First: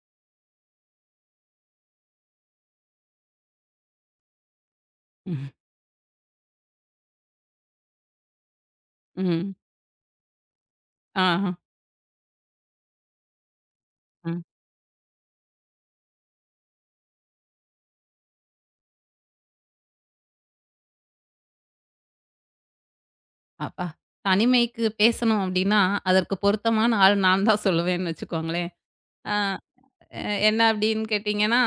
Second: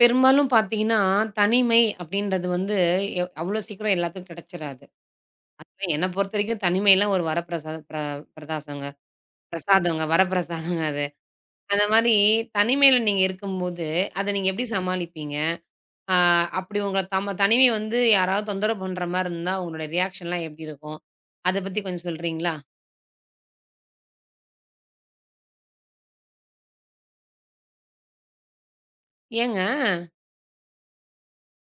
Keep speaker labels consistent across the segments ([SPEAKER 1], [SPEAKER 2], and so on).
[SPEAKER 1] பெரும்பாலும் பார்த்தீங்கன்னா, தனிமை அப்படின்றது வந்து அவ்வளோ சீக்கிரம் எல்லாத்துக்கும் கிடைச்சிராது.
[SPEAKER 2] ம்.
[SPEAKER 1] அதெல்லாம் என்ன பொறுத்தவரைக்கும் தனிமைலாம் ஒரு வரப்பிரசாதம் பிர பிரதாசங்க
[SPEAKER 2] ம்.
[SPEAKER 1] பிரசாதங்க வரப்பிரசாதங்க அது.
[SPEAKER 2] ஆ.
[SPEAKER 1] அந்த மாரி தனிமையில நீங்க இருக்கும்போது, அத
[SPEAKER 2] ம்.
[SPEAKER 1] நீங்க எப்படி சமாளிப்பீங்க? ஆ அப்படி உங்கள தனிமை வந்து யாராவது தொந்தரவு பண்ற மாரி இருந்தா, உங்களோட ரியாக்ஷன்லாம் எப்படி இருக்கும்? அத பத்தி கொஞ்சம் சொல்றீங்களா?
[SPEAKER 2] அப்பா! தனிமைக்கு பேசணும் அப்டின்னா, அதற்கு பொருத்தமான ஆள் நான் தான் சொல்லுவேன்னு வச்சுக்கோங்களேன். ஆ.
[SPEAKER 1] ஏங்க?
[SPEAKER 2] என்ன அப்டின்னு கேட்டீங்கன்னா,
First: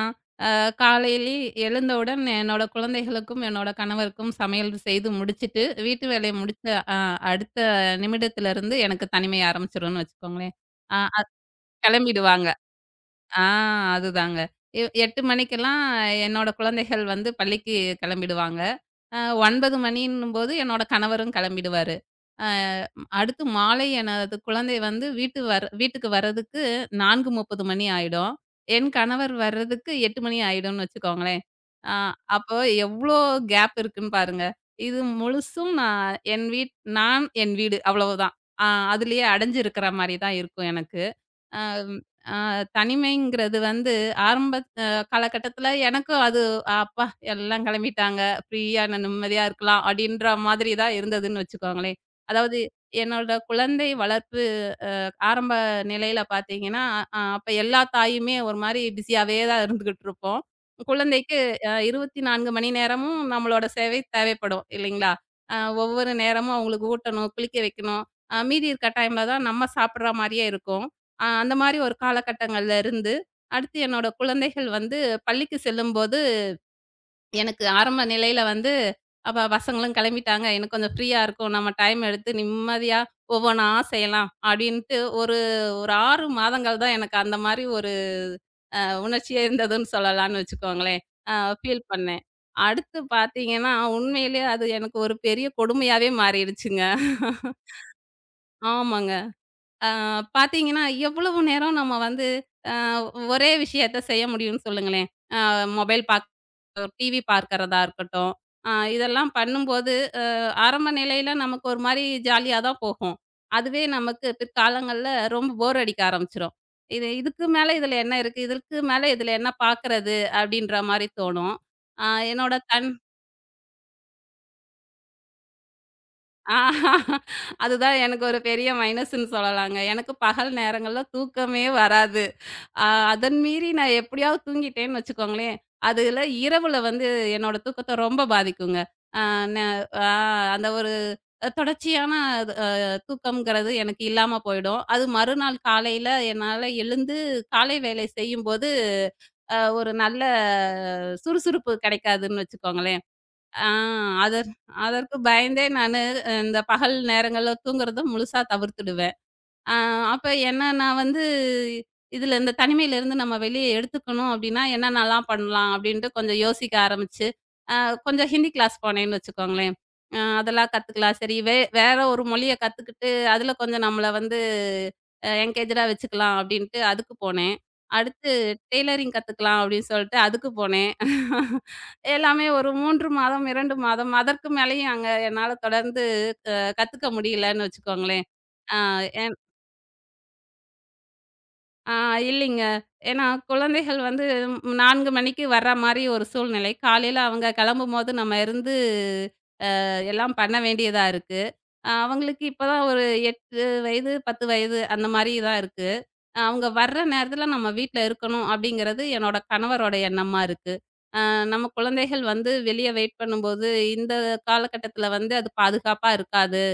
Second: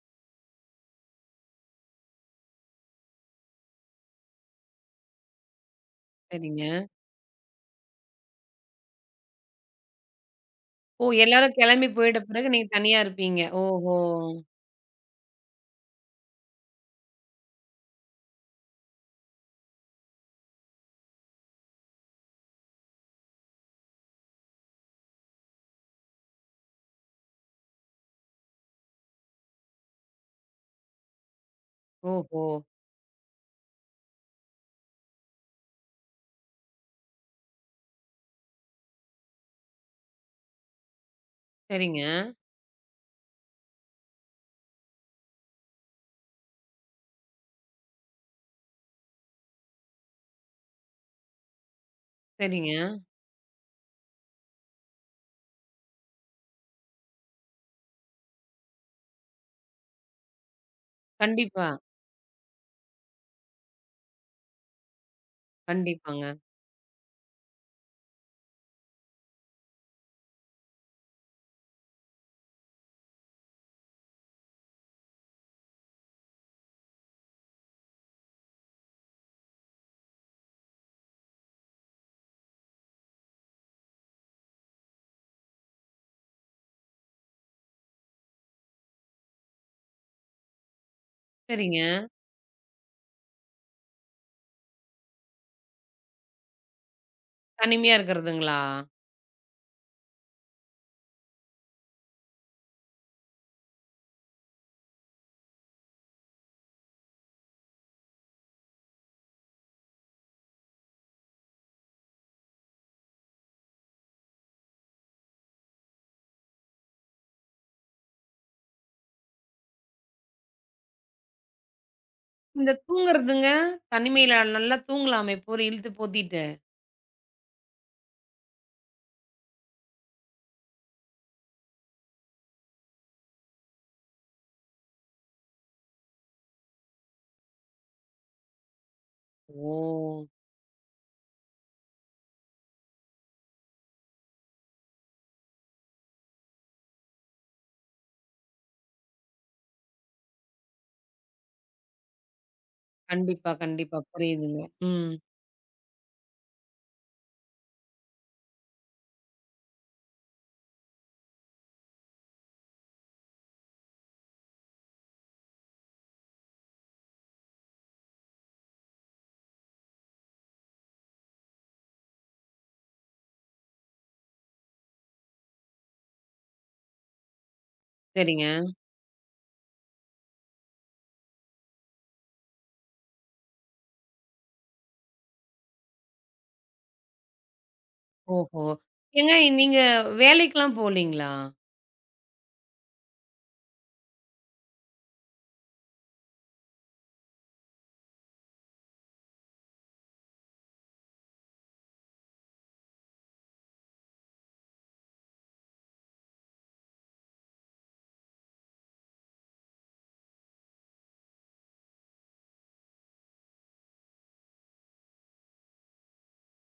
[SPEAKER 2] அ காலையிலே எழுந்தவுடன் என்னோட குழந்தைகளுக்கும், என்னோட கணவருக்கும் சமையல் செய்து முடிச்சுட்டு, வீட்டு வேலைய
[SPEAKER 1] சரிங்க.
[SPEAKER 2] முடிச்ச அ அடுத்த நிமிடத்திலிருந்து எனக்கு தனிமை ஆரம்பிச்சுரும்ன்னு வச்சுக்கோங்களேன். ஆ
[SPEAKER 1] ஓ!
[SPEAKER 2] அது
[SPEAKER 1] எல்லாரும் கிளம்பி போயிட்ட
[SPEAKER 2] கெளம்பிடுவாங்க.
[SPEAKER 1] பிறகு நீங்க தனியா இருப்பீங்க.
[SPEAKER 2] ஆ.
[SPEAKER 1] ஓஹோ!
[SPEAKER 2] அதுதாங்க. 8 மணிக்கெல்லாம் என்னோட குழந்தைகள் வந்து பள்ளிக்கு கெளம்பிடுவாங்க. அ 9:00 மணின்னும்போது என்னோட கணவரும் கிளம்பிடுவாரு. அ அடுத்து மாலை எனது குழந்தை வந்து வீட்டுக்கு வர்றதுக்கு 4:30 மணி ஆயிடும். என் கணவர் வர்றதுக்கு 8:00 மணி ஆயிடும்னு வச்சுக்கோங்களேன். அ
[SPEAKER 1] ஓஹோ!
[SPEAKER 2] அப்போ எவ்ளோ கேப் இருக்குன்னு பாருங்க. இது முழுசும் நான் என் வீடு அவ்வளவுதான். அ அதுலயே அடைஞ்சு இருக்கிற மாரி தான் இருக்கும் எனக்கு. அ ம்.
[SPEAKER 1] சரிங்க,
[SPEAKER 2] அ தனிமைங்கிறது வந்து ஆரம்ப அ காலகட்டத்தில எனக்கும் அது, "அப்பா! எல்லாம் கிளம்பிட்டாங்க. ஃப்ரீயா நான் நிம்மதியா இருக்கலாம்." அப்படின்ற மாதிரி தான் இருந்ததுன்னு வச்சுக்கோங்களேன். அதாவது,
[SPEAKER 1] சரிங்க.
[SPEAKER 2] என்னோட குழந்தை வளர்ப்பு ஆரம்ப நிலையில பார்த்தீங்கன்னா, அப்ப எல்லா தாயுமே ஒரு மாரி பிஸியாவே தான் இருந்துகிட்டு இருப்போம். குழந்தைக்கு
[SPEAKER 1] கண்டிப்பா,
[SPEAKER 2] 24 மணி நேரமும் நம்மளோட சேவை தேவைப்படும் இல்லைங்களா? அ ஒவ்வொரு
[SPEAKER 1] கண்டிப்பாங்க.
[SPEAKER 2] நேரமும் அவங்களுக்கு ஊட்டணும், குளிக்க வைக்கணும். மீதி இருக்க டைம்ல தான் நம்ம சாப்பிடுற மாரியே இருக்கும். அந்த மாரி ஒரு காலகட்டங்கள்ல இருந்து, அடுத்து என்னோட குழந்தைகள் வந்து பள்ளிக்கு செல்லும்போது எனக்கு ஆரம்ப நிலையில வந்து, அப்ப பசங்களும் கெளம்பிட்டாங்க. எனக்கு கொஞ்சம் ஃப்ரீயா இருக்கும். நம்ம டைம் எடுத்து நிம்மதியா ஒவ்வொன்னா செய்யலாம். அப்டின்ட்டு ஒரு ஒரு 6 மாதங்கள் தான் எனக்கு அந்த மாரி ஒரு உணர்ச்சியே இருந்ததுன்னு சொல்லலாம்னு வச்சுக்கோங்களேன். அ
[SPEAKER 1] சரிங்க.
[SPEAKER 2] ஃபீல் பண்ணேன். அடுத்து பாத்தீங்கன்னா, உண்மையிலேயே அது எனக்கு ஒரு பெரிய கொடுமையாவே மாறிடுச்சுங்க.
[SPEAKER 1] தனிமையா இருக்கிறதுங்களா?
[SPEAKER 2] ஆமாங்க. அ பாத்தீங்கன்னா, எவ்வளவு நேரம் நம்ம வந்து அ ஒரே விஷயத்த செய்ய முடியும்னு சொல்லுங்களேன். அ மொபைல் பாக் டிவி பார்க்கிறதா இருக்கட்டும். இதெல்லாம் பண்ணும்போது, அ ஆரம்ப நிலையில நமக்கு ஒரு மாரி ஜாலியா தான் போகும். அதுவே நமக்கு பிற்காலங்கள்ல ரொம்ப போர் அடிக்க ஆரம்பிச்சுரும். இது, இதுக்கு மேல இதுல என்ன இருக்கு? இதுக்கு மேல இதுல என்ன பார்க்கிறது? அப்படின்ற மாரி தோணும். அ என்னோட
[SPEAKER 1] இந்த
[SPEAKER 2] தன்
[SPEAKER 1] தூங்குறதுங்க? தனிமையில நல்லா தூங்கலாமே போரி இழுத்து போத்திட்டு.
[SPEAKER 2] ஆ அதுதான் எனக்கு ஒரு பெரிய மைனஸ்ன்னு சொல்லலாங்க. எனக்கு பகல் நேரங்கள்ல தூக்கமே வராது. அ அதன் மீறி நான் எப்படியாவது தூங்கிட்டேன்னு வச்சுக்கோங்களேன், அதுல இரவுல வந்து என்னோட தூக்கத்த ரொம்ப பாதிக்குங்க. அ ந அ
[SPEAKER 1] ஓ!
[SPEAKER 2] அந்த ஒரு தொடர்ச்சியான அது அ தூக்கம்ங்கிறது எனக்கு இல்லாம போயிடும். அது மறுநாள் காலையில என்னால எழுந்து காலை வேலை செய்யும்போது, ஒரு நல்ல சுறுசுறுப்பு கிடைக்காதுன்னு வச்சுக்கோங்களேன்.
[SPEAKER 1] கண்டிப்பா,
[SPEAKER 2] ஆ.
[SPEAKER 1] கண்டிப்பா.
[SPEAKER 2] அதற்
[SPEAKER 1] புரியுதுங்க. ம்.
[SPEAKER 2] அதற்கு பயந்தே நானு இந்த பகல் நேரங்கள்ல தூங்குறத முழுசா தவிர்த்துடுவேன். ஆ. அப்ப என்ன நான் வந்து இதுல இந்த தனிமையிலிருந்து நம்ம வெளிய எடுத்துக்கணும் அப்டின்னா, என்னென்னலாம் பண்ணலாம் அப்டின்ட்டு கொஞ்சம் யோசிக்க ஆரம்பிச்சு, அ கொஞ்சம் ஹிந்தி கிளாஸ் போனேன்னு வச்சுக்கோங்களேன். அதெல்லாம் கத்துக்கலாம். சரி, வேற ஒரு மொழிய கத்துக்கிட்டு, அதுல கொஞ்சம் நம்மள வந்து என்கேஜ்டா வச்சுக்கலாம் அப்டின்ட்டு அதுக்கு போனேன். அடுத்து
[SPEAKER 1] சரிங்க.
[SPEAKER 2] டெய்லரிங் கத்துக்கலாம் அப்டின்னு சொல்ட்டு அதுக்கு போனேன். எல்லாமே ஒரு 3 மாதம், 2 மாதம் அதற்கு மேலயும் அங்க என்னால தொடர்ந்து க கத்துக்க முடியலன்னு வச்சுக்கோங்களேன்.
[SPEAKER 1] ஓஹோ!
[SPEAKER 2] ஆ.
[SPEAKER 1] ஏங்க, நீங்க வேலைக்கெல்லாம் போலீங்களா?
[SPEAKER 2] ஆ. இல்லைங்க. ஏன்னா குழந்தைகள் வந்து 4 மணிக்கு வர்ற மாரி ஒரு சூழ்நிலை. காலையில அவங்க கிளம்பும்போது நம்ம இருந்து எல்லாம் பண்ண வேண்டியதா இருக்கு. அவங்களுக்கு இப்பதான் ஒரு 8 வயது, 10 வயது அந்த மாரி தான் இருக்கு. அவங்க வர்ற நேரத்தில நம்ம வீட்ல இருக்கணும் அப்படிங்கிறது என்னோட கணவரோட எண்ணமா இருக்கு. நம்ம குழந்தைகள் வந்து வெளிய வெயிட் பண்ணும்போது இந்த காலகட்டத்தில வந்து அது பாதுகாப்பா இருக்காது.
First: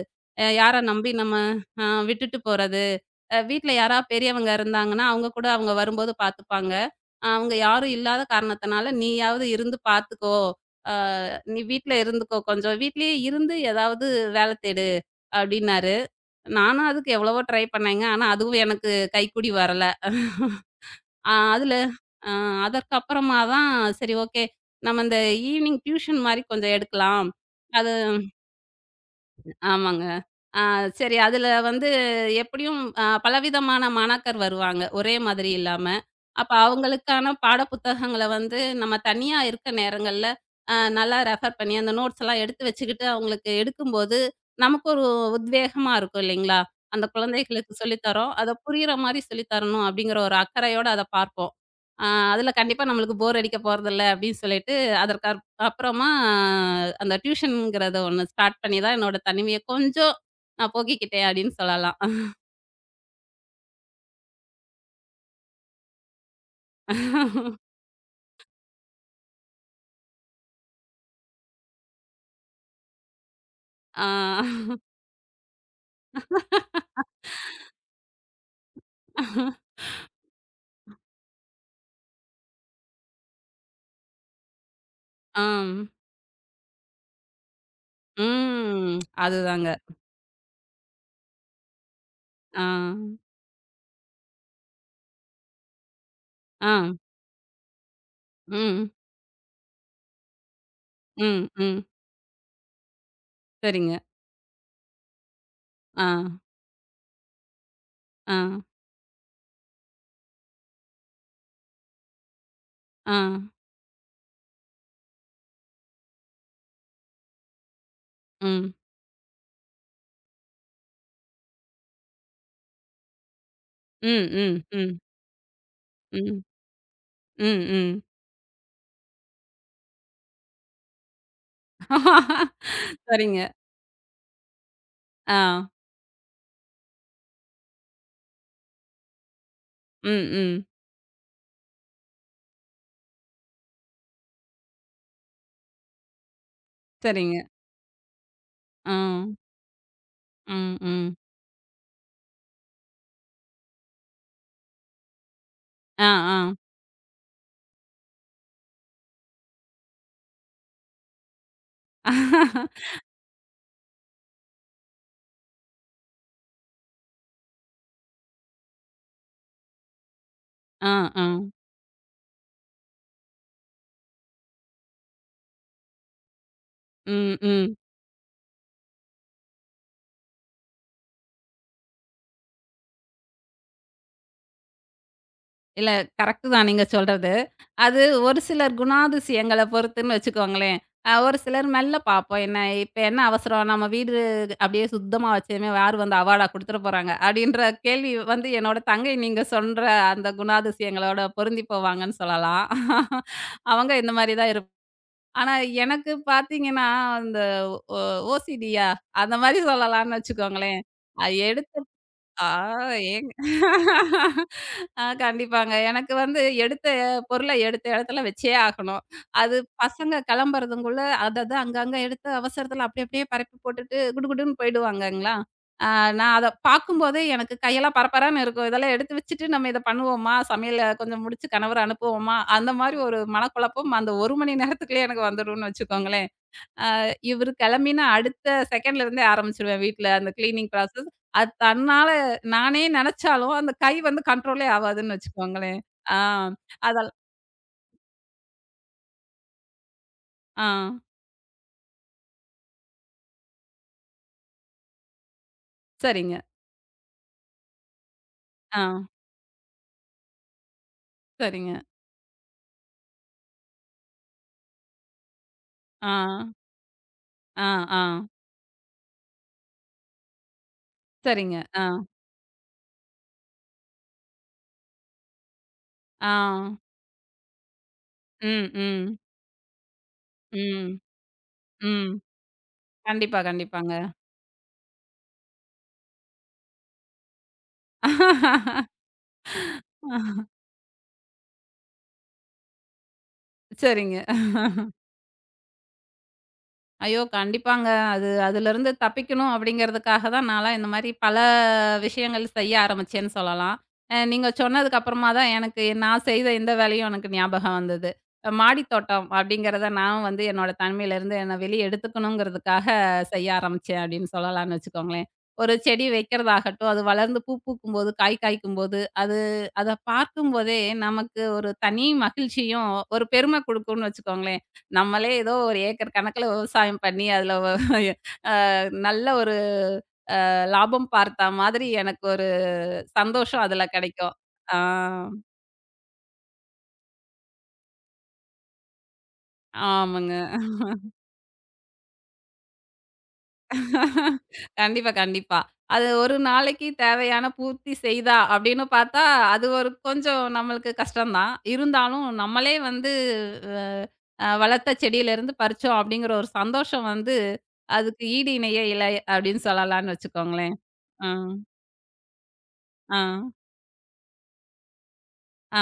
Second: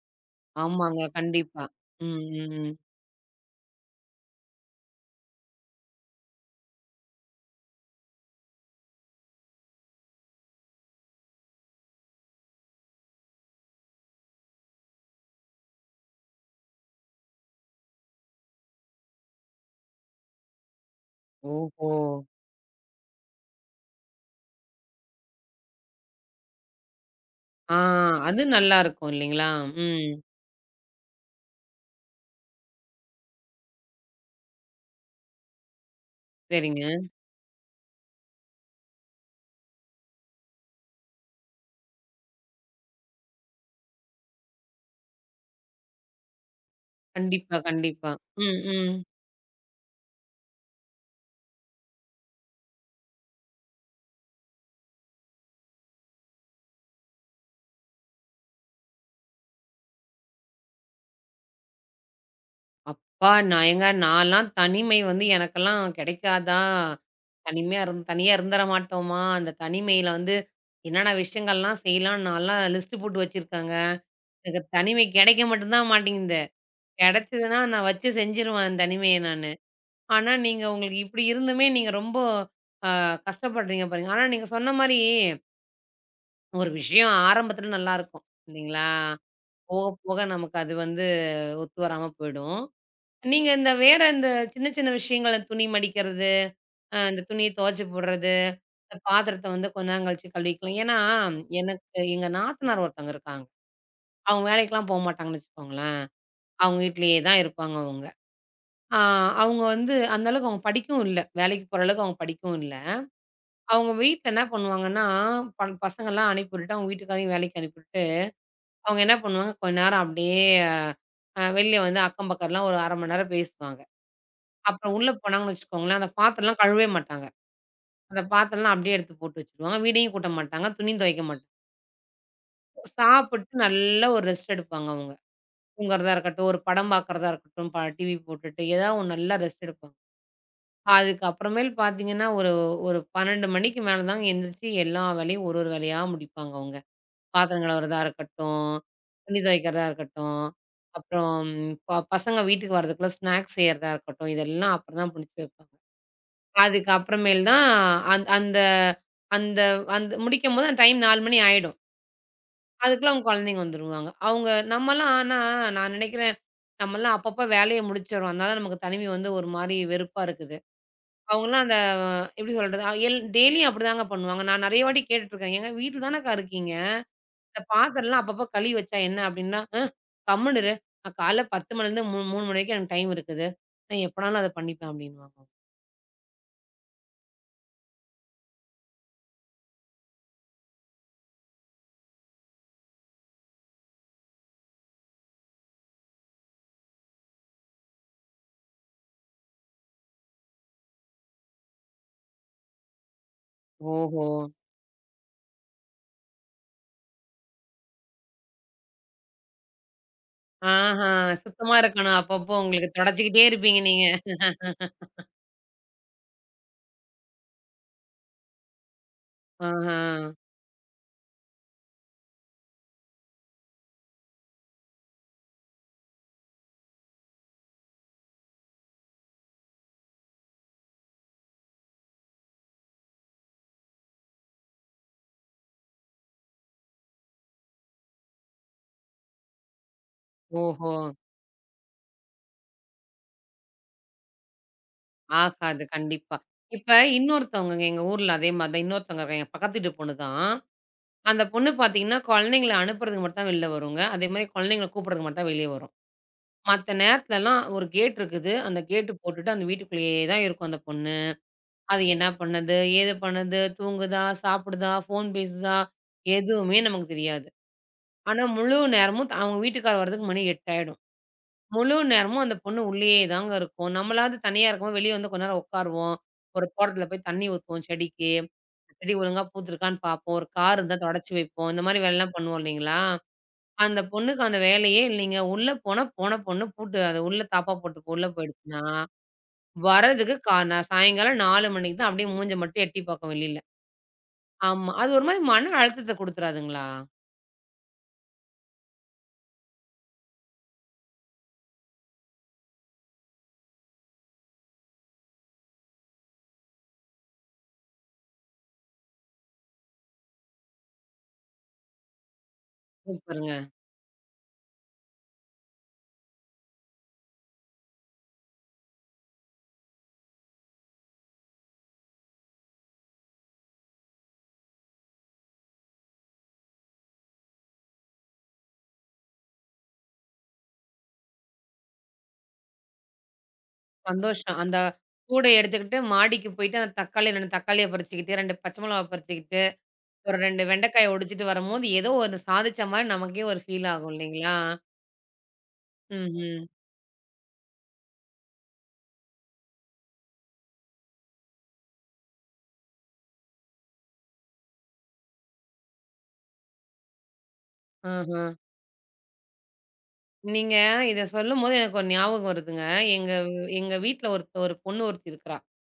[SPEAKER 2] யார
[SPEAKER 1] ஆமாங்க.
[SPEAKER 2] நம்பி நம்ம
[SPEAKER 1] கண்டிப்பா.
[SPEAKER 2] அ
[SPEAKER 1] ம்,
[SPEAKER 2] விட்டுட்டு
[SPEAKER 1] ம், ம்.
[SPEAKER 2] போறது. வீட்ல யாரா பெரியவங்க இருந்தாங்கன்னா, அவங்க கூட அவங்க வரும்போது பார்த்துப்பாங்க. அவங்க யாரும் இல்லாத காரணத்தினால, "நீயாவது இருந்து பார்த்துக்கோ. அ நீ வீட்ல இருந்துக்கோ கொஞ்சம். வீட்லயே இருந்து ஏதாவது வேல தேடு" அப்டின்னாரு. நானும் அதுக்கு எவ்வளவோ ட்ரை பண்ணேங்க. ஆனா அதுவும் எனக்கு கைக்கூடி வரல. அ அதுல
[SPEAKER 1] ஓஹோ!
[SPEAKER 2] அ அதற்கப்புறமா தான் சரி, ஓகே. நம்ம இந்த ஈவ்னிங் டியூஷன் மாரி கொஞ்சம் எடுக்கலாம்.
[SPEAKER 1] ஆ
[SPEAKER 2] அது
[SPEAKER 1] அது நல்லாருக்கும் இல்லைங்களா?
[SPEAKER 2] ஆமாங்க.
[SPEAKER 1] ம்.
[SPEAKER 2] ஆ. சரி. அதுல வந்து எப்படியும், பலவிதமான மாணாக்கர் வருவாங்க. ஒரே மாதிரி இல்லாம. அப்ப
[SPEAKER 1] சரிங்க.
[SPEAKER 2] அவங்களுக்கான பாட புத்தகங்கள வந்து நம்ம தனியா இருக்க நேரங்கள்ல, நல்லா ரெஃபர் பண்ணி அந்த நோட்ஸ் எல்லாம் எடுத்து வச்சுக்கிட்டு அவங்களுக்கு எடுக்கும்போது, நமக்கு ஒரு உத்வேகமா இருக்கும் இல்லைங்களா? அந்த
[SPEAKER 1] கண்டிப்பா,
[SPEAKER 2] குழந்தைகளுக்கு சொல்லி
[SPEAKER 1] கண்டிப்பா.
[SPEAKER 2] தரோம். அத
[SPEAKER 1] ம்,
[SPEAKER 2] புரியிற
[SPEAKER 1] ம்.
[SPEAKER 2] மாரி சொல்லி தரணும் அப்படிங்கிற ஒரு அக்கறையோட அத பார்ப்போம். ஆ. அதுல கண்டிப்பா நம்மளுக்கு போர் அடிக்க போறதில்ல அப்படின்னு சொல்லிட்டு, அதற்கு அப்புறமா, ஆ, அந்த டியூஷன்ங்கிறத ஒண்ணு ஸ்டார்ட் பண்ணி தான் என்னோட தனிமைய கொஞ்சம் நான் போக்கிக்கிட்டேன் அப்படின்னு சொல்லலாம்.
[SPEAKER 1] அப்பா! நான் ஏங்க நான்லாம் தனிமை வந்து எனக்கெல்லாம் கிடைக்காதா? தனிமையா இருந் தனியா இருந்துற மாட்டோமா? அந்த தனிமையில வந்து என்னென்ன விஷயங்கள்லாம் செய்யலாம்ன்னு நான்லாம் லிஸ்ட் போட்டு வச்சிருக்கேங்க.
[SPEAKER 2] ஆ.
[SPEAKER 1] எனக்கு தனிமை கிடைக்க மட்டும் தான் மாட்டேங்குது. கிடைச்சதுன்னா நான் வச்சு செஞ்சுருவேன் அந்த தனிமைய நானு. ஆனா நீங்க உங்களுக்கு இப்படி இருந்துமே நீங்க ரொம்ப அ கஷ்டப்படுறீங்க பாருங்க. ஆனா நீங்க சொன்ன மாரி
[SPEAKER 2] ஆம்.
[SPEAKER 1] ஒரு விஷயம் ஆரம்பத்துல நல்லாருக்கும். இல்லைங்களா?
[SPEAKER 2] ம். அதுதாங்க.
[SPEAKER 1] போக போக நமக்கு அது வந்து ஒத்து வராம போயிடும்.
[SPEAKER 2] ஆ.
[SPEAKER 1] நீங்க இந்த வேற இந்த சின்ன சின்ன விஷயங்கள துணி மடிக்கிறது,
[SPEAKER 2] ஆ.
[SPEAKER 1] இந்த துணிய துவைச்சு போடுறது,
[SPEAKER 2] ம்.
[SPEAKER 1] இந்த பாத்திரத்த வந்து கொஞ்ச நேரம் கழிச்சு கழுவிக்கலாம். ஏன்னா,
[SPEAKER 2] ம். ம்.
[SPEAKER 1] எனக்கு எங்க நாத்தனார் ஒருத்தவங்க இருக்காங்க.
[SPEAKER 2] சரிங்க.
[SPEAKER 1] அவங்க வேலைக்கெல்லாம் போமாட்டாங்கன்னு வச்சுக்கோங்களேன்.
[SPEAKER 2] ஆ.
[SPEAKER 1] அவங்க வீட்லயே தான் இருப்பாங்க அவங்க.
[SPEAKER 2] ஆ.
[SPEAKER 1] ஆ அவங்க வந்து அந்த அளவுக்கு அவங்க படிக்கவும் இல்ல. வேலைக்கு போற அளவுக்கு அவங்க படிக்கவும் இல்ல.
[SPEAKER 2] ஆ.
[SPEAKER 1] அவங்க வீட்ல என்ன பண்ணுவாங்கன்னா, பசங்கலாம் அனுப்பி விட்டுட்டு, அவங்க வீட்டுக்காரையும் வேலைக்கு அனுப்பி விட்டுட்டு,
[SPEAKER 2] ம்.
[SPEAKER 1] அவங்க என்ன பண்ணுவாங்க, கொஞ்ச நேரம் அப்படியே வெளிய வந்து அக்கம் பக்கம்லாம் ஒரு 1/2 மணி நேரம் பேசுவாங்க.
[SPEAKER 2] ம். ம்.
[SPEAKER 1] அப்புறம்
[SPEAKER 2] ம்.
[SPEAKER 1] உள்ள போனாங்கன்னு வச்சுக்கோங்களேன், அந்த
[SPEAKER 2] ம்.
[SPEAKER 1] பாத்திரம்லாம் கழுவவே மாட்டாங்க.
[SPEAKER 2] ம். ம்.
[SPEAKER 1] அந்த பாத்திரம்லாம் அப்படியே எடுத்து போட்டு வச்சுருவாங்க. வீடையும் கூட்ட மாட்டாங்க. துணியும் துவைக்க மாட்டாங்க.
[SPEAKER 2] சரிங்க.
[SPEAKER 1] சாப்பிட்டு நல்ல ஒரு ரெஸ்ட் எடுப்பாங்க அவங்க.
[SPEAKER 2] ஆ.
[SPEAKER 1] தூங்குறதா இருக்கட்டும், ஒரு படம் பார்க்கறதா இருக்கட்டும், டிவி போட்டுட்டு ஏதாவது ஒண்ணு நல்லா ரெஸ்ட் எடுப்பாங்க.
[SPEAKER 2] ம். ம்.
[SPEAKER 1] அதுக்கப்புறமேல் பார்த்தீங்கன்னா, ஒரு ஒரு 12 மணிக்கு மேல தாங்க எந்திரிச்சு எல்லா வேலையும் ஒரு ஒரு வேலையா முடிப்பாங்க அவங்க.
[SPEAKER 2] சரிங்க.
[SPEAKER 1] பாத்திரம் கழுவுறதா இருக்கட்டும்,
[SPEAKER 2] ஆ.
[SPEAKER 1] துணி துவைக்கிறதா இருக்கட்டும்,
[SPEAKER 2] ம். ம்.
[SPEAKER 1] அப்புறம் பசங்க வீட்டுக்கு வர்றதுக்குள்ள ஸ்நாக்ஸ் செய்யறதா இருக்கட்டும், இதெல்லாம் அப்புறம் தான் முடிச்சு வைப்பாங்க.
[SPEAKER 2] ஆ. ஆ.
[SPEAKER 1] அதுக்கு அப்புறமேல் தான் அந் அந்த அந்த அந்த முடிக்கும்போது அந்த டைம் 4 மணி ஆயிடும். அதுக்குள்ள அவங்க குழந்தைங்க வந்துருவாங்க. அவங்க நம்மலாம் ஆனா நான் நினைக்கிறேன், நம்மலாம் அப்பப்ப வேலைய முடிச்சுடுறோம். அதனால நமக்கு தனிமை வந்து ஒரு மாரி வெறுப்பா இருக்குது.
[SPEAKER 2] ஆ. ஆ.
[SPEAKER 1] அவங்கலாம் அந்த எப்படி சொல்றது? எல் டெய்லியும் அப்படிதாங்க பண்ணுவாங்க. நான் நெறைய வாட்டி கேட்டுட்டுருக்கேன். "ஏங்க வீட்ல தானக்கா இருக்கீங்க.
[SPEAKER 2] ம்.
[SPEAKER 1] இந்த
[SPEAKER 2] ம்.
[SPEAKER 1] பாத்திரம்லாம் அப்பப்போ கழுவி வச்சா என்ன?" அப்படின்னா, கம்முனு இரு. நான் காலைல 10 மணிலேருந்து 3 மணி வரைக்கும் எனக்கு டைம் இருக்குது. நான் எப்பனாலும் அத பண்ணிப்பேன்" அப்படின்னுவாங்க.
[SPEAKER 2] இல்ல, கரெக்ட் தான் நீங்க சொல்றது. அது ஒரு சிலர் குணாதிசயங்கள பொறுத்துன்னு வச்சுக்கோங்களேன். ஒரு சிலர் மெல்ல பார்ப்போம். இப்ப என்ன அவசரம்? நம்ம வீடு அப்படியே சுத்தமா வச்சதுமே யாரு வந்து அவார்டா குடுத்துற போறாங்க? அப்படின்ற கேள்வி வந்து என்னோட தங்கை நீங்க சொல்ற அந்த குணாதிசயங்களோட பொருந்தி போவாங்கன்னு சொல்லலாம். அவங்க இந்த
[SPEAKER 1] ஓஹோ!
[SPEAKER 2] மாரி தான் இருப் ஆனா எனக்கு பார்த்தீங்கன்னா, அந்த ஓ ஓசிடியா அந்த மாரி சொல்லலாம்னு வச்சுக்கோங்களேன்.
[SPEAKER 1] ஆஹா!
[SPEAKER 2] அ
[SPEAKER 1] சுத்தமா
[SPEAKER 2] எடுத்
[SPEAKER 1] இருக்கணும்.
[SPEAKER 2] ஆ
[SPEAKER 1] அப்பப்போ உங்களுக்கு
[SPEAKER 2] ஏங்க
[SPEAKER 1] தொடச்சுக்கிட்டே இருப்பீங்க நீங்க.
[SPEAKER 2] ஆ கண்டிப்பாங்க. எனக்கு வந்து எடுத்த பொருள எடுத்த இடத்துல வச்சே ஆகணும். அது
[SPEAKER 1] ஆஹா.
[SPEAKER 2] பசங்க கிளம்புறதுக்குள்ள அத அத அங்கங்க எடுத்து அவசரத்துல அப்படியே பரப்பி போட்டுட்டு குடுகுடுன்னு போயிடுவாங்கங்களா. நான் அத பார்க்கும்போதே எனக்கு கையெல்லாம் பரபரன்னு இருக்கும். இதெல்லாம் எடுத்து வச்சுட்டு நம்ம இத பண்ணுவோமா? சமையல கொஞ்சம் முடிச்சு கணவர அனுப்புவோமா? அந்த மாரி ஒரு மனக்குழப்பம் அந்த 1 மணி நேரத்துக்குள்ளயே எனக்கு வந்துரும்னு வச்சுக்கோங்களேன். இவரு கிளம்பின அடுத்த செகண்ட்ல இருந்தே ஆரம்பிச்சுருவேன் வீட்ல அந்த கிளீனிங்
[SPEAKER 1] ஓஹோ!
[SPEAKER 2] ப்ராசஸ். அது தன்னால நானே நெனச்சாலும், அந்த கை வந்து கண்ட்ரோலே ஆவாதுன்னு வச்சுக்கோங்களேன்.
[SPEAKER 1] ஆகாது
[SPEAKER 2] ஆ.
[SPEAKER 1] கண்டிப்பா. இப்ப
[SPEAKER 2] அதெல்லாம்.
[SPEAKER 1] இன்னொருத்தவங்கங்க எங்க ஊர்ல அதே மாரி தான் இன்னொருத்தவங்க இருக்காங்க. எங்க பக்கத்து வீட்டு பொண்ணு தான்.
[SPEAKER 2] ஆ.
[SPEAKER 1] அந்த பொண்ணு பார்த்தீங்கன்னா, குழந்தைங்கள அனுப்புறதுக்கு மட்டும் தான் வெளில வருங்க. அதேமாரி குழந்தைங்கள கூப்புடுறதுக்கு மட்டும் தான் வெளிய வரும்.
[SPEAKER 2] சரிங்க.
[SPEAKER 1] மத்த நேரத்துலலாம் ஒரு கேட் இருக்குது. அந்த
[SPEAKER 2] ஆ.
[SPEAKER 1] கேட் போட்டுட்டு அந்த வீட்டுக்குள்ளேயே தான் இருக்கும் அந்த பொண்ணு.
[SPEAKER 2] சரிங்க.
[SPEAKER 1] அது என்ன பண்ணுது? ஏது பண்ணுது? தூங்குதா? சாப்பிடுதா? ஃபோன் பேசுதா?
[SPEAKER 2] ஆ,
[SPEAKER 1] எதுவுமே நமக்கு தெரியாது.
[SPEAKER 2] ஆ, ஆ.
[SPEAKER 1] ஆனா, முழு நேரமும் அவங்க வீட்டுக்காரர் வர்றதுக்கு மணி 8 ஆயிடும்.
[SPEAKER 2] சரிங்க. ஆ,
[SPEAKER 1] முழு நேரமும் அந்த பொண்ணு உள்ளேயே தாங்க இருக்கும். நம்மளாவது தனியா இருக்கும்போது வெளிய வந்து கொஞ்ச நேரம் உட்காருவோம்.
[SPEAKER 2] ஆ.
[SPEAKER 1] ஒரு தோட்டத்துல போய் தண்ணி ஊத்துவோம் செடிக்கு.
[SPEAKER 2] ம்,
[SPEAKER 1] செடி
[SPEAKER 2] ம்,
[SPEAKER 1] ஒழுங்கா பூத்துருக்கான்னு பார்ப்போம். ஒரு கார்
[SPEAKER 2] ம்,
[SPEAKER 1] இருந்தா தொடச்சு வைப்போம். இந்த மாரி
[SPEAKER 2] ம்.
[SPEAKER 1] வேலைலாம் பண்ணுவோம் இல்லைங்களா?
[SPEAKER 2] கண்டிப்பா, கண்டிப்பாங்க.
[SPEAKER 1] அந்த பொண்ணுக்கு அந்த வேலையே இல்லைங்க. உள்ள போனா போன பொண்ணு பூட்டு அது உள்ள தாப்பா போட்டு உள்ள போயிடுச்சுன்னா, வர்றதுக்கு நான் சாயங்காலம் 4 மணிக்கு தான் அப்படியே மூஞ்ச மட்டும் எட்டி பார்க்கும் வெளியில.
[SPEAKER 2] சரிங்க.
[SPEAKER 1] ஆமா. அது ஒரு மாரி மன அழுத்தத்த குடுத்துறாதுங்களா?
[SPEAKER 2] ஐயோ! கண்டிப்பாங்க. அது, அதுலருந்து தப்பிக்கணும் அப்படிங்கிறதுக்காக தான் நான்லாம் இந்த மாரி பல விஷயங்கள் செய்ய ஆரம்பிச்சேன்னு சொல்லலாம். நீங்க சொன்னதுக்கு அப்புறமா தான் எனக்கு நான் செய்த இந்த வேலையும் எனக்கு ஞாபகம் வந்தது. மாடி தோட்டம் அப்படிங்கிறத நான் வந்து என்னோட தனிமையிலருந்து என்ன வெளிய எடுத்துக்கணுங்கிறதுக்காக செய்ய
[SPEAKER 1] சூப்பருங்க.
[SPEAKER 2] ஆரம்பிச்சேன் அப்படின்னு சொல்லலாம்னு வச்சுக்கோங்களேன். ஒரு செடி வைக்கிறதாகட்டும், அது வளர்ந்து பூ பூக்கும்போது, காய் காய்க்கும்போது, அது அத பார்க்கும்போதே நமக்கு ஒரு தனி மகிழ்ச்சியும், ஒரு பெருமை குடுக்கும்னு வச்சுக்கோங்களேன். நம்மளே ஏதோ ஒரு ஏக்கர் கணக்குல விவசாயம் பண்ணி, அதுல நல்ல ஒரு லாபம் பார்த்தா மாதிரி எனக்கு ஒரு சந்தோஷம் அதுல கெடைக்கும்.
[SPEAKER 1] சந்தோஷம்.
[SPEAKER 2] ஆ,
[SPEAKER 1] அந்த கூடைய எடுத்துக்கிட்டு மாடிக்கு போயிட்டு, அந்த தக்காளி 2 தக்காளிய பறிச்சுக்கிட்டு, 2 பச்சை மிளகா பறிச்சுக்கிட்டு,
[SPEAKER 2] ஆமாங்க.
[SPEAKER 1] ஒரு 2 வெண்டைக்காய ஒடிச்சிட்டு வரும்போது, ஏதோ ஒரு சாதிச்ச மாரி நமக்கே ஒரு ஃபீல் ஆகும் இல்லைங்களா?
[SPEAKER 2] கண்டிப்பா, கண்டிப்பா. அது ஒரு
[SPEAKER 1] ம்ஹ்ம்.
[SPEAKER 2] நாளைக்கு தேவையான பூர்த்தி செய்தா அப்படின்னு பார்த்தா, அது ஒரு கொஞ்சம் நம்மளுக்கு கஷ்டம் தான். இருந்தாலும் நம்மளே வந்து அ அ வளர்த்த செடியிலருந்து பறிச்சோம் அப்படிங்கிற ஒரு சந்தோஷம் வந்து, அதுக்கு
[SPEAKER 1] ஆஹா.
[SPEAKER 2] ஈடு இணையே இல்லை அப்படின்னு சொல்லலாம்ன்னு
[SPEAKER 1] நீங்க
[SPEAKER 2] வச்சுக்கோங்களேன்.
[SPEAKER 1] இத
[SPEAKER 2] ஆ,
[SPEAKER 1] சொல்லும்போது எனக்கு ஒரு ஞாபகம் வருதுங்க.
[SPEAKER 2] ஆ,
[SPEAKER 1] எங்க எங்க வீட்ல ஒரு ஒரு பொண்ணு ஒருத்தி இருக்கிறா.
[SPEAKER 2] ஆ.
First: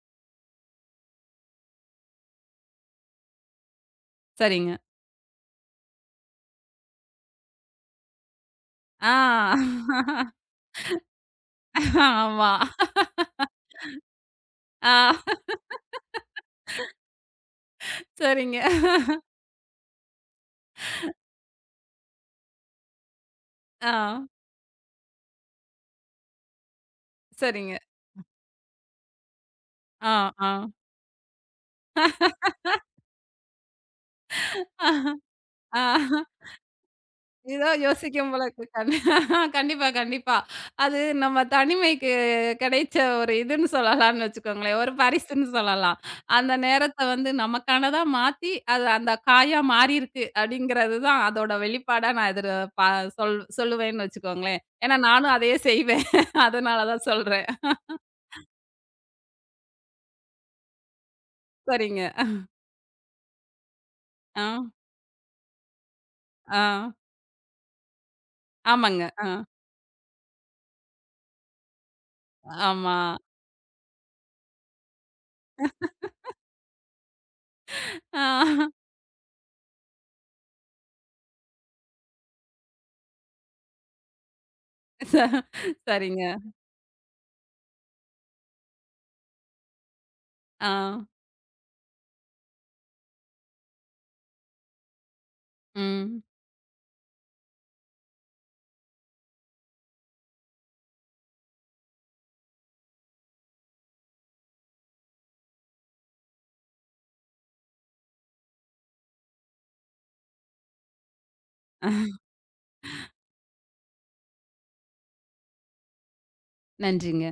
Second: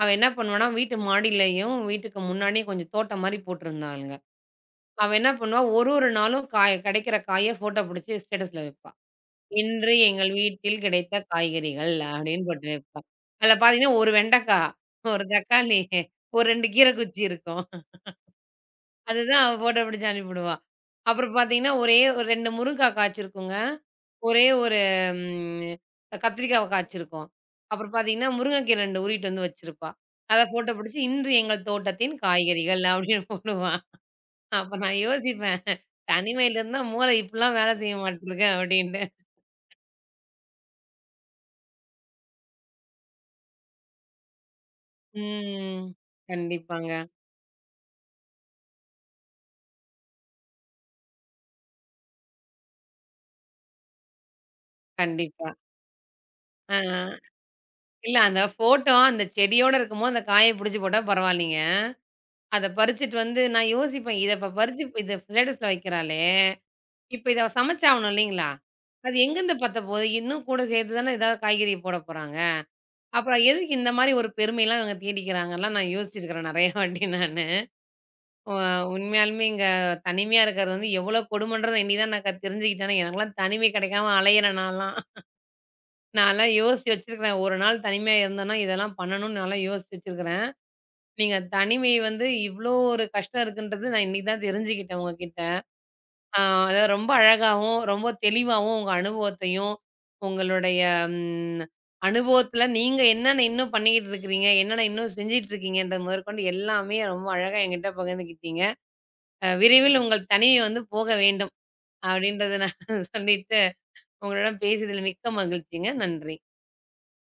[SPEAKER 1] அவ என்ன பண்ணுவான்னா, வீட்டு மாடியிலயும், வீட்டுக்கு முன்னாடியும் கொஞ்சம் தோட்டம் மாரி போட்டிருந்தாளுங்க.
[SPEAKER 2] சரிங்க.
[SPEAKER 1] அவ என்ன பண்ணுவா, ஒரு ஒரு நாளும் காய் கிடைக்கிற காய ஃபோட்டோ புடிச்சு ஸ்டேட்டஸ்ல வைப்பா.
[SPEAKER 2] ஆ.
[SPEAKER 1] இன்று எங்கள் வீட்டில் கிடைத்த காய்கறிகள் அப்படின்னு
[SPEAKER 2] ஆமா.
[SPEAKER 1] போட்டு வைப்பேன். அதில பார்த்தீங்கன்னா, 1 வெண்டைக்கா,
[SPEAKER 2] ஆ.
[SPEAKER 1] 1 தக்காளி, ஒரு 2 கீரை குச்சி இருக்கும்.
[SPEAKER 2] சரிங்க.
[SPEAKER 1] அதுதான் அவ ஃபோட்டோ பிடிச்சு அனுப்பிவிடுவா. அப்புறம் பார்த்தீங்கன்னா, ஒரே ஒரு 2 முருங்கா காய்ச்சிருக்குங்க.
[SPEAKER 2] ஆ.
[SPEAKER 1] ஒரே ஒரு ம் கத்திரிக்காவ காய்ச்சிருக்கோம்.
[SPEAKER 2] சரிங்க.
[SPEAKER 1] அப்புறம் பார்த்தீங்கன்னா, முருங்கைக்கீரை 2 உருவிட்டு வந்து வச்சிருப்பா.
[SPEAKER 2] ஆ,
[SPEAKER 1] அத
[SPEAKER 2] ஆ.
[SPEAKER 1] ஃபோட்டோ பிடிச்சு, இன்று எங்கள் தோட்டத்தின் காய்கறிகள் அப்படின்னு போடுவா. அப்ப நான் யோசிப்பேன்,
[SPEAKER 2] ஆ.
[SPEAKER 1] தனிமையில இருந்தா மூளை இப்படிலாம்
[SPEAKER 2] ஏதோ
[SPEAKER 1] வேலை செய்ய
[SPEAKER 2] யோசிக்கும் போல
[SPEAKER 1] மாட்டிருக்கு
[SPEAKER 2] இருக்கு.
[SPEAKER 1] அப்படின்ட்டு.
[SPEAKER 2] கண்டிப்பா, கண்டிப்பா. அது நம்ம தனிமைக்கு கிடைச்ச ஒரு இதுன்னு சொல்லலாம்னு வச்சுக்கோங்களேன். ஒரு பரிசுன்னு
[SPEAKER 1] ம்.
[SPEAKER 2] சொல்லலாம். அந்த நேரத்த
[SPEAKER 1] கண்டிப்பாங்க.
[SPEAKER 2] வந்து நமக்கானதா மாத்தி, அது அந்த காயா மாறியிருக்கு அப்படிங்கிறது தான் அதோட வெளிப்பாடா நான் இதில பா சொல் சொல்லுவேன்னு வச்சுக்கோங்களேன். ஏன்னா நானும்
[SPEAKER 1] கண்டிப்பா.
[SPEAKER 2] அதையே செய்வேன்.
[SPEAKER 1] ஆ.
[SPEAKER 2] அதனால தான் சொல்றேன்.
[SPEAKER 1] இல்ல அந்த ஃபோட்டோ அந்த செடியோட இருக்கும்போது, அந்த காய பிடிச்சு போட்டா பரவாயில்லீங்க.
[SPEAKER 2] சரிங்க.
[SPEAKER 1] அத பறிச்சுட்டு வந்து நான் யோசிப்பேன். இத
[SPEAKER 2] ஆ,
[SPEAKER 1] இப்ப பறிச்சு இத ஸ்டேட்டஸ்ல வைக்கிறாளே!
[SPEAKER 2] ஆ.
[SPEAKER 1] இப்ப இத அவ சமைச்சாவணும் இல்லீங்களா?
[SPEAKER 2] ஆமாங்க.
[SPEAKER 1] அது
[SPEAKER 2] ஆ.
[SPEAKER 1] எங்கேருந்து பத்தப்போது? இன்னும் கூட சேர்த்து தானே ஏதாவது காய்கறி போட போறாங்க.
[SPEAKER 2] ஆமா.
[SPEAKER 1] அப்புறம் எதுக்கு இந்த மாரி ஒரு பெருமைலாம் இவங்க தேடிக்கிறாங்கலாம் நான் யோசிச்சிருக்கிறேன் நெறைய வாட்டி நானு.
[SPEAKER 2] ஆ.
[SPEAKER 1] அ உண்மையாலுமே இங்க தனிமையா இருக்கிறது வந்து எவ்வளோ கொடுமன்றத இன்னிக்கு தான் நான் தெரிஞ்சுக்கிட்டேன். எனக்கெல்லாம் தனிமை கிடைக்காம அலையிறேன் நான்லாம்.
[SPEAKER 2] ச சரிங்க.
[SPEAKER 1] நான்லாம் யோசிச்சு வச்சிருக்கிறேன். ஒரு நாள் தனிமையா இருந்தேன்னா, இதெல்லாம் பண்ணணும்னு நான்லாம் யோசிச்சு வச்சிருக்கிறேன்.
[SPEAKER 2] ஆ.
[SPEAKER 1] நீங்க தனிமை வந்து இவ்ளோ ஒரு கஷ்டம் இருக்குன்றது நான் இன்னைக்கு தான் தெரிஞ்சுக்கிட்டேன் உங்ககிட்ட.
[SPEAKER 2] ம்.
[SPEAKER 1] ஆ அதாவது ரொம்ப அழகாவும், ரொம்ப தெளிவாவும் உங்க அனுபவத்தையும், உங்களுடைய ம் அனுபவத்துல நீங்க என்னென்ன இன்னும் பண்ணிக்கிட்டு இருக்கிறீங்க? என்னென்ன இன்னும் செஞ்சுட்டு இருக்கீங்கன்ற முதற்கொண்டு எல்லாமே ரொம்ப அழகா என்கிட்ட பகிர்ந்துக்கிட்டீங்க. "விரைவில் உங்கள் தனிமை வந்து போக வேண்டும்." அப்படின்றத நான் சொல்லிட்டு உங்களுடன் பேசியதில் மிக்க மகிழ்ச்சிங்க. நன்றி.
[SPEAKER 2] நன்றிங்க.